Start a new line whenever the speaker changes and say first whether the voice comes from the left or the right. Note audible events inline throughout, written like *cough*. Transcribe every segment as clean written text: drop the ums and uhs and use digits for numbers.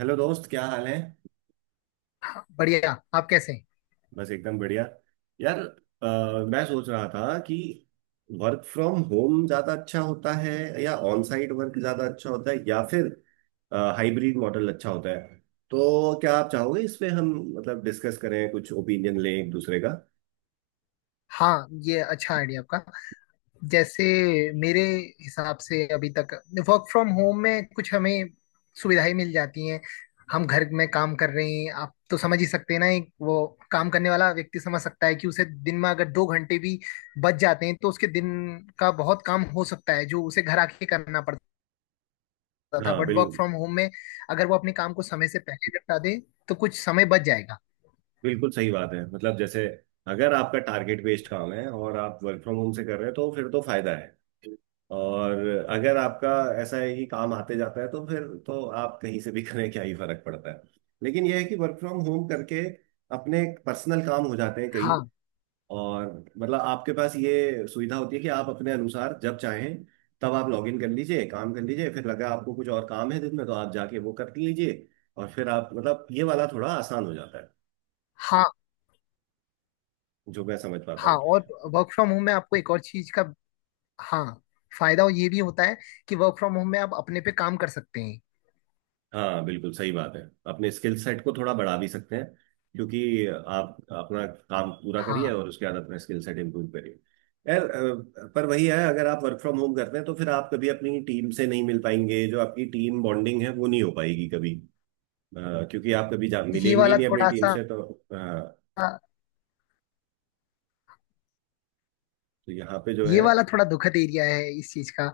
right: Hello दोस्त क्या हाल है।
left: बढ़िया, आप कैसे हैं?
right: बस एकदम बढ़िया। यार मैं सोच रहा था कि वर्क फ्रॉम होम ज़्यादा अच्छा होता है या ऑन साइट वर्क ज़्यादा अच्छा होता है या फिर हाइब्रिड मॉडल अच्छा होता है। तो क्या आप चाहोगे इस पे हम मतलब डिस्कस करें, कुछ ओपिनियन लें एक दूसरे का।
left: हाँ, ये अच्छा आइडिया आपका। जैसे मेरे हिसाब से अभी तक वर्क फ्रॉम होम में कुछ हमें सुविधाएं मिल जाती हैं। हम घर में काम कर रहे हैं, आप तो समझ ही सकते हैं ना, एक वो काम करने वाला व्यक्ति समझ सकता है कि उसे दिन में अगर 2 घंटे भी बच जाते हैं तो उसके दिन का बहुत काम हो सकता है जो उसे घर आके करना पड़ता था।
right: हाँ,
left: बट वर्क
right: बिल्कुल
left: फ्रॉम होम में अगर वो अपने काम को समय से पहले निपटा दे तो कुछ समय बच जाएगा।
right: बिल्कुल सही बात है। मतलब जैसे अगर आपका टारगेट बेस्ड काम है और आप वर्क फ्रॉम होम से कर रहे हैं तो फिर तो फायदा है। और अगर आपका ऐसा है कि काम आते जाता है तो फिर तो आप कहीं से भी *laughs* करें, क्या ही फर्क पड़ता है। लेकिन यह है कि वर्क फ्रॉम होम करके अपने पर्सनल काम हो जाते हैं कई।
left: हाँ,
right: और मतलब आपके पास ये सुविधा होती है कि आप अपने अनुसार जब चाहें तब आप लॉग इन कर लीजिए, काम कर लीजिए, फिर लगा आपको कुछ और काम है दिन में तो आप जाके वो कर लीजिए। और फिर आप मतलब ये वाला थोड़ा आसान हो जाता है
left: हाँ,
right: जो मैं समझ पाता
left: हाँ।
right: हूँ।
left: और वर्क फ्रॉम होम में आपको एक और चीज का, हाँ, फायदा ये भी होता है कि वर्क फ्रॉम होम में आप अपने पे काम कर सकते हैं।
right: हाँ, बिल्कुल सही बात है। अपने स्किल सेट को थोड़ा बढ़ा भी सकते हैं क्योंकि आप अपना काम पूरा करिए
left: हाँ,
right: और उसके बाद अपना स्किल सेट इम्प्रूव करिए। यार पर वही है, अगर आप वर्क फ्रॉम होम करते हैं तो फिर आप कभी अपनी टीम से नहीं मिल पाएंगे, जो आपकी टीम बॉन्डिंग है वो नहीं हो पाएगी कभी। अ, क्योंकि आप कभी जा
left: ये
right: मिलेंगे ही
left: वाला
right: नहीं अपनी
left: थोड़ा
right: टीम
left: सा,
right: से, तो तो यहाँ पे जो है।
left: ये वाला थोड़ा दुखद एरिया है इस चीज का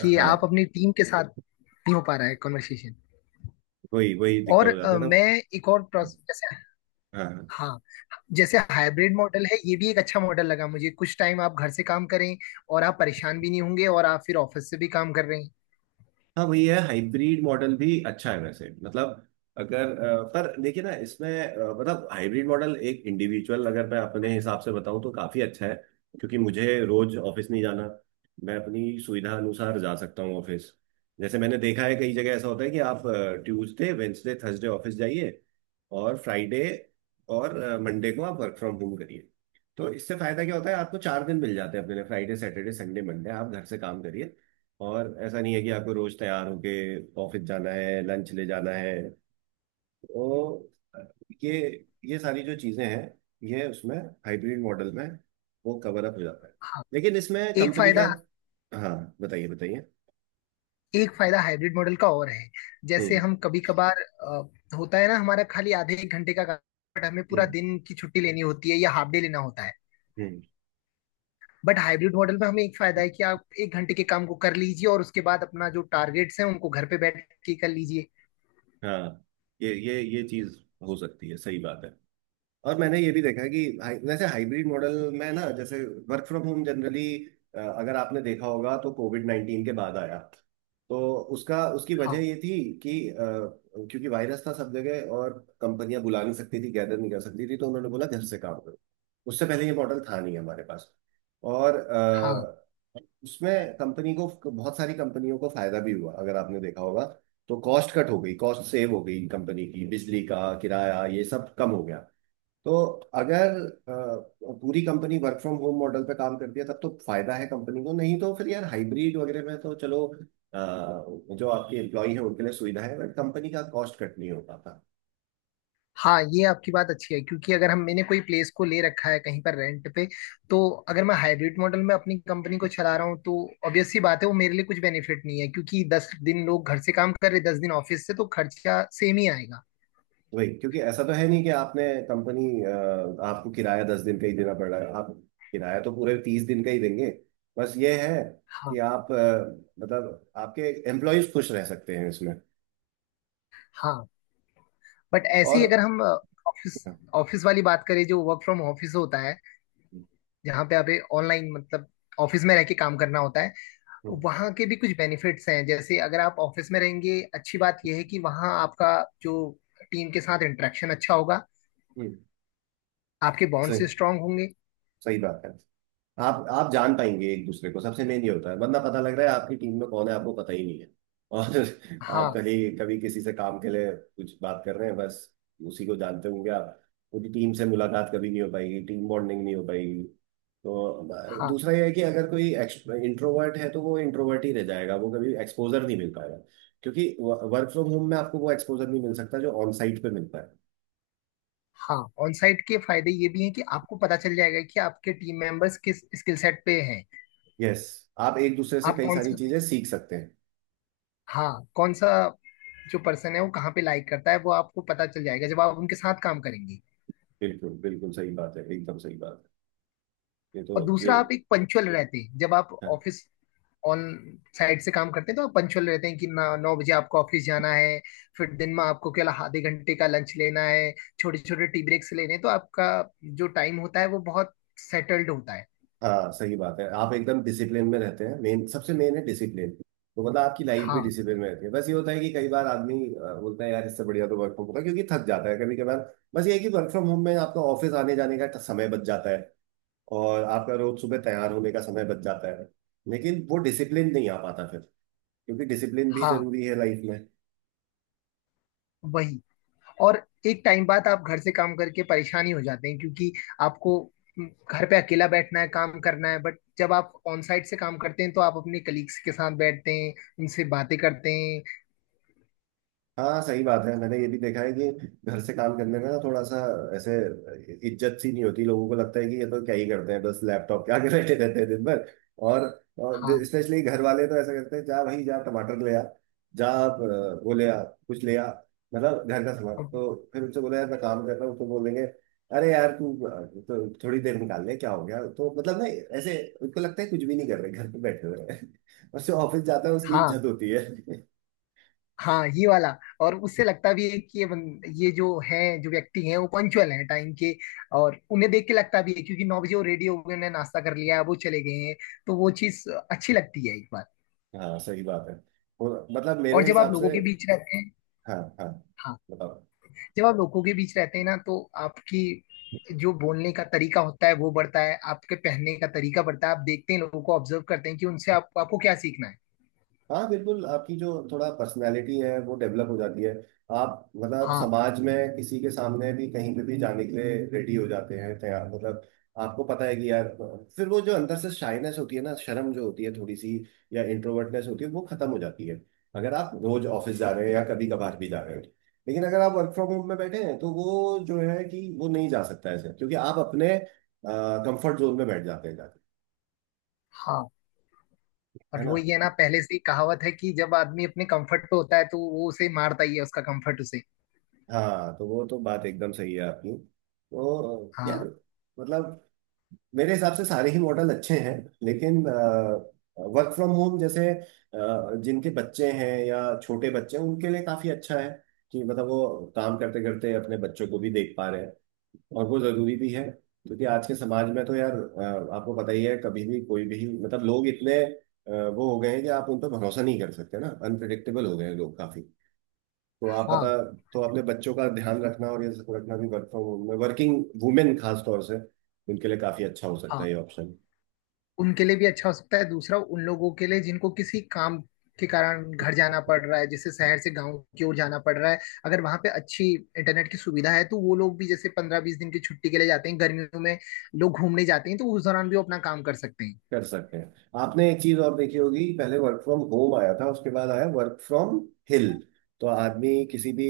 left: कि आप
right: हाँ,
left: अपनी टीम के साथ नहीं हो पा रहा है कॉन्वर्सेशन।
right: वही वही दिक्कत
left: और
right: हो जाता था।
left: मैं एक और
right: हाँ।
left: प्रोसेस जैसे,
right: हाँ।
left: हाँ, जैसे हाइब्रिड मॉडल है, ये भी एक अच्छा मॉडल लगा मुझे। कुछ टाइम आप घर से काम करें और आप परेशान भी नहीं होंगे, और आप फिर ऑफिस से भी काम कर रहे हैं।
right: हाँ, वही है, हाइब्रिड मॉडल भी अच्छा है वैसे मतलब। अगर पर देखिए ना, इसमें मतलब हाइब्रिड मॉडल एक इंडिविजुअल अगर मैं अपने हिसाब से बताऊं तो काफी अच्छा है, क्योंकि मुझे रोज ऑफिस नहीं जाना। मैं अपनी सुविधा अनुसार जा सकता हूँ ऑफिस। जैसे मैंने देखा है, कई जगह ऐसा होता है कि आप ट्यूसडे वेंसडे थर्सडे ऑफिस जाइए और फ्राइडे और मंडे को आप वर्क फ्रॉम होम करिए। तो इससे फायदा क्या होता है, आपको 4 दिन मिल जाते हैं अपने लिए, फ्राइडे सैटरडे संडे मंडे आप घर से काम करिए। और ऐसा नहीं है कि आपको रोज तैयार होके ऑफिस जाना है, लंच ले जाना है। तो ये ये सारी जो चीजें हैं, ये उसमें, हाइब्रिड मॉडल में, वो कवर अप हो जाता है।
left: हाँ,
right: लेकिन इसमें
left: एक
right: कंपनी का,
left: फायदा,
right: हाँ, बताइए बताइए।
left: एक फायदा हाइब्रिड मॉडल का और है। जैसे
right: हम्म।
left: हम कभी कभार, होता है ना, हमारा खाली आधे एक घंटे का काम, बट हमें पूरा
right: हम्म।
left: दिन की छुट्टी लेनी होती है या हाफ डे लेना होता है।
right: हम्म।
left: बट हाइब्रिड मॉडल में हमें एक फायदा है कि आप 1 घंटे के काम को कर लीजिए और उसके बाद अपना जो टारगेट्स हैं उनको घर पे बैठ के कर लीजिए।
right: हाँ, ये चीज हो सकती है, सही बात है। और मैंने ये भी देखा है कि वैसे हाइब्रिड मॉडल में ना, जैसे वर्क फ्रॉम होम जनरली अगर आपने देखा होगा तो कोविड 19 के बाद आया। तो उसका उसकी वजह
left: हाँ,
right: ये थी कि क्योंकि वायरस था सब जगह, और कंपनियां बुला नहीं सकती थी, गैदर नहीं कर सकती थी, तो उन्होंने बोला घर से काम करो। उससे पहले ये मॉडल था नहीं हमारे पास। और
left: हाँ।
right: उसमें कंपनी को, बहुत सारी कंपनियों को फायदा भी हुआ अगर आपने देखा होगा। तो कॉस्ट कट हो गई, कॉस्ट सेव हो गई कंपनी की, बिजली का किराया ये सब कम हो गया। तो अगर पूरी company work from home model पे काम करती है तब तो फायदा है कंपनी को, नहीं तो फिर यार हाइब्रिड वगैरह में तो चलो जो आपके एम्प्लॉई है उनके लिए सुविधा है, बट कंपनी का कॉस्ट कट नहीं हो पाता।
left: हाँ, ये आपकी बात अच्छी है क्योंकि अगर हम, मैंने कोई प्लेस को ले रखा है कहीं पर रेंट पे, तो अगर मैं हाइब्रिड मॉडल में अपनी कंपनी को चला रहा हूँ तो ऑब्वियस सी बात है वो मेरे लिए कुछ बेनिफिट नहीं है क्योंकि 10 दिन लोग घर से काम कर रहे, 10 दिन ऑफिस से, तो खर्चा सेम ही आएगा।
right: वही, क्योंकि ऐसा तो है नहीं कि आपने कंपनी, आपको किराया 10 दिन का ही देना पड़ रहा है, आप किराया तो पूरे 30 दिन का ही देंगे। बस ये है कि
left: हाँ,
right: आप मतलब आपके एम्प्लॉयज खुश रह सकते हैं इसमें।
left: हाँ। बट ऐसे
right: और
left: ही अगर हम ऑफिस, ऑफिस वाली बात करें, जो वर्क फ्रॉम ऑफिस होता है, जहाँ पे आप ऑनलाइन मतलब ऑफिस में रह के काम करना होता है,
right: हम्म।
left: वहाँ के भी कुछ बेनिफिट्स हैं। जैसे अगर आप ऑफिस में रहेंगे, अच्छी बात यह है कि वहाँ आपका जो टीम के साथ इंटरेक्शन अच्छा होगा,
right: हम्म।
left: आपके
right: सही,
left: बॉन्ड्स स्ट्रांग होंगे।
right: सही बात है। आप जान पाएंगे एक दूसरे को, सबसे मेन ये होता है। वरना पता लग रहा है आपकी टीम में कौन है आपको पता ही नहीं है, और *laughs* आप
left: हाँ,
right: कहीं कभी किसी से काम के लिए कुछ बात कर रहे हैं बस उसी को जानते होंगे आप। पूरी टीम से मुलाकात कभी नहीं हो पाएगी, टीम बॉन्डिंग नहीं हो पाएगी। तो
left: हाँ।
right: दूसरा यह है कि अगर कोई इंट्रोवर्ट है तो वो इंट्रोवर्ट ही रह जाएगा, वो कभी एक्सपोजर नहीं मिल पाएगा। क्योंकि वर्क फ्रॉम होम में आपको वो एक्सपोजर नहीं मिल सकता जो ऑन साइट पे मिलता है।
left: हाँ, ऑन साइट के फायदे ये भी हैं कि आपको पता चल जाएगा कि आपके टीम मेंबर्स किस स्किल सेट पे हैं।
right: यस, आप एक दूसरे से
left: आप
right: कई
left: कौन
right: सारी
left: सा,
right: चीजें सीख सकते हैं।
left: हाँ, कौन सा, जो पर्सन है वो कहाँ पे लाइक करता है वो आपको पता चल जाएगा जब आप उनके साथ काम करेंगे।
right: बिल्कुल बिल्कुल सही बात है, एकदम सही बात है। ये तो
left: और
right: ये,
left: दूसरा, आप एक पंचुअल रहते हैं जब आप
right: हाँ।
left: ऑफिस, ऑन साइड से काम करते हैं तो आप पंचुअल रहते हैं कि ना, 9 बजे आपको ऑफिस जाना है, फिर दिन में आपको केवल आधे घंटे का लंच लेना है, छोटे छोटे टी ब्रेक्स लेने हैं, तो आपका जो टाइम होता है वो बहुत सेटल्ड होता है।
right: हाँ, सही बात है, आप एकदम डिसिप्लिन में रहते हैं। मेन, सबसे मेन है डिसिप्लिन। तो मतलब आपकी लाइफ भी
left: हाँ,
right: डिसिप्लिन में रहती है। बस ये होता है कि कई बार आदमी बोलता है यार इससे बढ़िया तो वर्क फ्रॉम होता है क्योंकि थक जाता है कभी कभार। बस ये है कि वर्क फ्रॉम होम में आपका ऑफिस आने जाने का समय बच जाता है, और आपका रोज सुबह तैयार होने का समय बच जाता है। लेकिन वो डिसिप्लिन नहीं आ पाता फिर, क्योंकि डिसिप्लिन भी
left: हाँ,
right: जरूरी है लाइफ में।
left: वही। और एक टाइम बाद आप घर से काम करके परेशानी हो जाते हैं क्योंकि आपको, घर पे अकेला बैठना है, काम करना है। बट जब आप ऑन साइट से काम करते हैं तो आप अपने कलीग्स के साथ बैठते हैं, उनसे बातें करते हैं।
right: हाँ, सही बात है। मैंने ये भी देखा है कि घर से काम करने में ना थोड़ा सा ऐसे इज्जत सी नहीं होती। लोगों को लगता है कि ये तो क्या ही करते हैं, बस लैपटॉप क्या के आगे बैठे रहते हैं दिन भर। और, और
left: हाँ,
right: स्पेशली घर वाले तो ऐसा करते हैं, जा भाई जा टमाटर ले आ, जा वो ले आ, कुछ ले आ। मतलब घर का सामान, तो फिर उनसे बोला यार मैं काम कर रहा हूँ तो बोलेंगे अरे यार तू तो थोड़ी देर निकाल ले, क्या हो गया। तो मतलब ना, ऐसे उनको लगता है कुछ भी नहीं कर रहे घर पे बैठे हुए हैं। *laughs* और जो ऑफिस जाता है उसकी
left: हाँ।
right: इज्जत होती है।
left: हाँ, ये वाला, और उससे लगता भी है कि ये जो है, जो व्यक्ति हैं वो पंक्चुअल हैं टाइम के। और उन्हें देख के लगता भी है क्योंकि 9 बजे वो रेडी हो गए, उन्हें नाश्ता कर लिया है, वो चले गए हैं, तो वो चीज अच्छी लगती है एक बार।
right: हाँ, सही बात है और मतलब
left: और
right: मेरे
left: जब आप
right: हिसाब से।
left: लोगों के बीच रहते हैं,
right: हाँ हाँ,
left: हाँ,
right: बताओ।
left: जब आप लोगों के बीच रहते हैं ना, तो आपकी जो बोलने का तरीका होता है वो बढ़ता है, आपके पहनने का तरीका बढ़ता है, आप देखते हैं लोगों को, ऑब्जर्व करते हैं कि उनसे आपको क्या सीखना है।
right: हाँ बिल्कुल, आपकी जो थोड़ा पर्सनालिटी है वो डेवलप हो जाती है। आप मतलब आप
left: हाँ,
right: समाज में किसी के सामने भी कहीं पे भी जाने के लिए रेडी हो जाते हैं, तैयार मतलब। आपको पता है कि यार, फिर वो जो अंदर से शाइनेस होती है ना, शर्म जो होती है थोड़ी सी या इंट्रोवर्टनेस होती है वो खत्म हो जाती है, अगर आप रोज ऑफिस जा रहे हैं या कभी कभार भी जा रहे हो। लेकिन अगर आप वर्क फ्रॉम होम में बैठे हैं तो वो जो है कि वो नहीं जा सकता ऐसे, क्योंकि आप अपने कंफर्ट जोन में बैठ जाते हैं जाके।
left: हाँ।
right: है
left: और
right: ना।
left: वो ये ना, पहले से ही कहावत है कि जब आदमी अपने कंफर्ट पे होता है तो वो उसे मारता ही है उसका कंफर्ट उसे।
right: हाँ, तो वो तो बात एकदम सही है आपकी तो यार।
left: हाँ,
right: मतलब मेरे हिसाब से सारे ही मॉडल अच्छे हैं। लेकिन वर्क फ्रॉम होम जैसे जिनके बच्चे हैं या छोटे बच्चे हैं उनके लिए काफी अच्छा है कि मतलब वो काम करते करते अपने बच्चों को भी देख पा रहे हैं। और वो जरूरी भी है, क्योंकि आज के समाज में तो यार आपको पता ही है कभी भी कोई भी, मतलब लोग इतने वो हो गए हैं कि आप उन पर भरोसा नहीं कर सकते ना, अनप्रिडिक्टेबल हो गए हैं लोग काफी। तो आप पता,
left: हाँ।
right: तो अपने बच्चों का ध्यान रखना और ये सब रखना भी, वर्क फ्रॉम होम में वर्किंग वुमेन खास तौर से उनके लिए काफी अच्छा हो सकता
left: हाँ,
right: है ये ऑप्शन।
left: उनके लिए भी अच्छा हो सकता है। दूसरा, उन लोगों के लिए जिनको किसी काम के कारण घर जाना पड़ रहा है, जैसे शहर से गांव की ओर जाना पड़ रहा है, अगर वहां पे अच्छी इंटरनेट की सुविधा है, तो वो लोग भी, जैसे 15-20 दिन की छुट्टी के लिए जाते हैं गर्मियों में, लोग घूमने जाते हैं, तो उस दौरान भी वो अपना काम कर सकते हैं।
right: कर सकते हैं। आपने एक चीज और देखी होगी, पहले वर्क फ्रॉम होम आया था, उसके बाद आया वर्क फ्रॉम हिल। तो आदमी किसी भी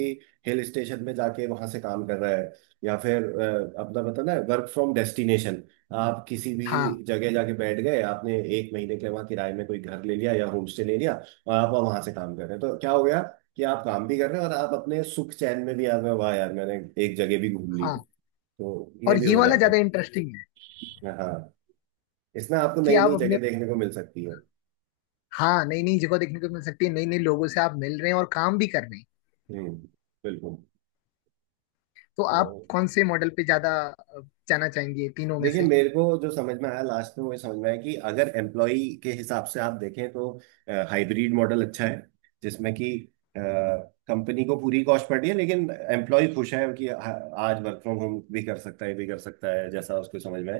right: हिल स्टेशन में जाके वहां से काम कर रहा है। या फिर अपना बताना है, वर्क फ्रॉम डेस्टिनेशन। आप किसी भी
left: हाँ,
right: जगह जाके बैठ गए, आपने एक महीने के लिए वहां किराए में कोई घर ले लिया या होम स्टे ले लिया, और आप वहां से काम कर रहे हैं। तो क्या हो गया, कि आप काम भी कर रहे हैं और आप अपने सुख चैन में भी आ गए, वाह यार मैंने एक जगह भी घूम ली।
left: हाँ।
right: तो ये
left: और
right: भी
left: ये
right: हो
left: वाला ज्यादा
right: जाता
left: इंटरेस्टिंग है
right: है। हाँ, इसमें आपको
left: कि
right: नई
left: आप
right: नई
left: अपने,
right: जगह देखने को मिल सकती है।
left: हाँ, नई नई जगह देखने को मिल सकती है, नई नई लोगों से आप मिल रहे हैं और काम भी कर रहे हैं।
right: हम्म, बिल्कुल।
left: तो
right: तो
left: आप कौन से मॉडल पे ज्यादा जाना चाहेंगे तीनों में
right: देखिए,
left: से?
right: मेरे को जो समझ में आया लास्ट में, वो ये समझ में आया कि अगर एम्प्लॉय के हिसाब से आप देखें तो हाइब्रिड मॉडल अच्छा है, जिसमें कि कंपनी को पूरी कॉस्ट पड़ रही है लेकिन एम्प्लॉय खुश है कि आज वर्क फ्रॉम होम भी कर सकता है, भी कर सकता है जैसा उसको समझ में आए।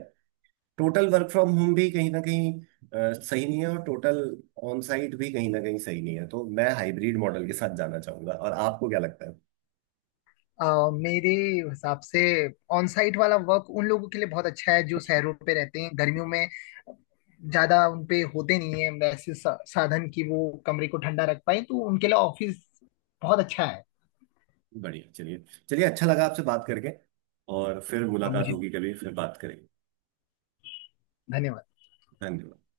right: टोटल वर्क फ्रॉम होम भी कहीं ना कहीं सही नहीं है, और टोटल ऑन साइट भी कहीं ना कहीं सही नहीं है, तो मैं हाइब्रिड मॉडल के साथ जाना चाहूंगा, और आपको क्या लगता है।
left: मेरे हिसाब से ऑन साइट वाला वर्क उन लोगों के लिए बहुत अच्छा है जो शहरों पे रहते हैं, गर्मियों में ज्यादा उनपे होते नहीं है वैसे साधन कि वो कमरे को ठंडा रख पाए, तो उनके लिए ऑफिस बहुत अच्छा है।
right: बढ़िया, चलिए। चलिए, अच्छा लगा आपसे बात करके। और फिर
left: हाँ,
right: मुलाकात
left: मुझे,
right: होगी कभी, फिर बात करेंगे।
left: धन्यवाद।
right: धन्यवाद।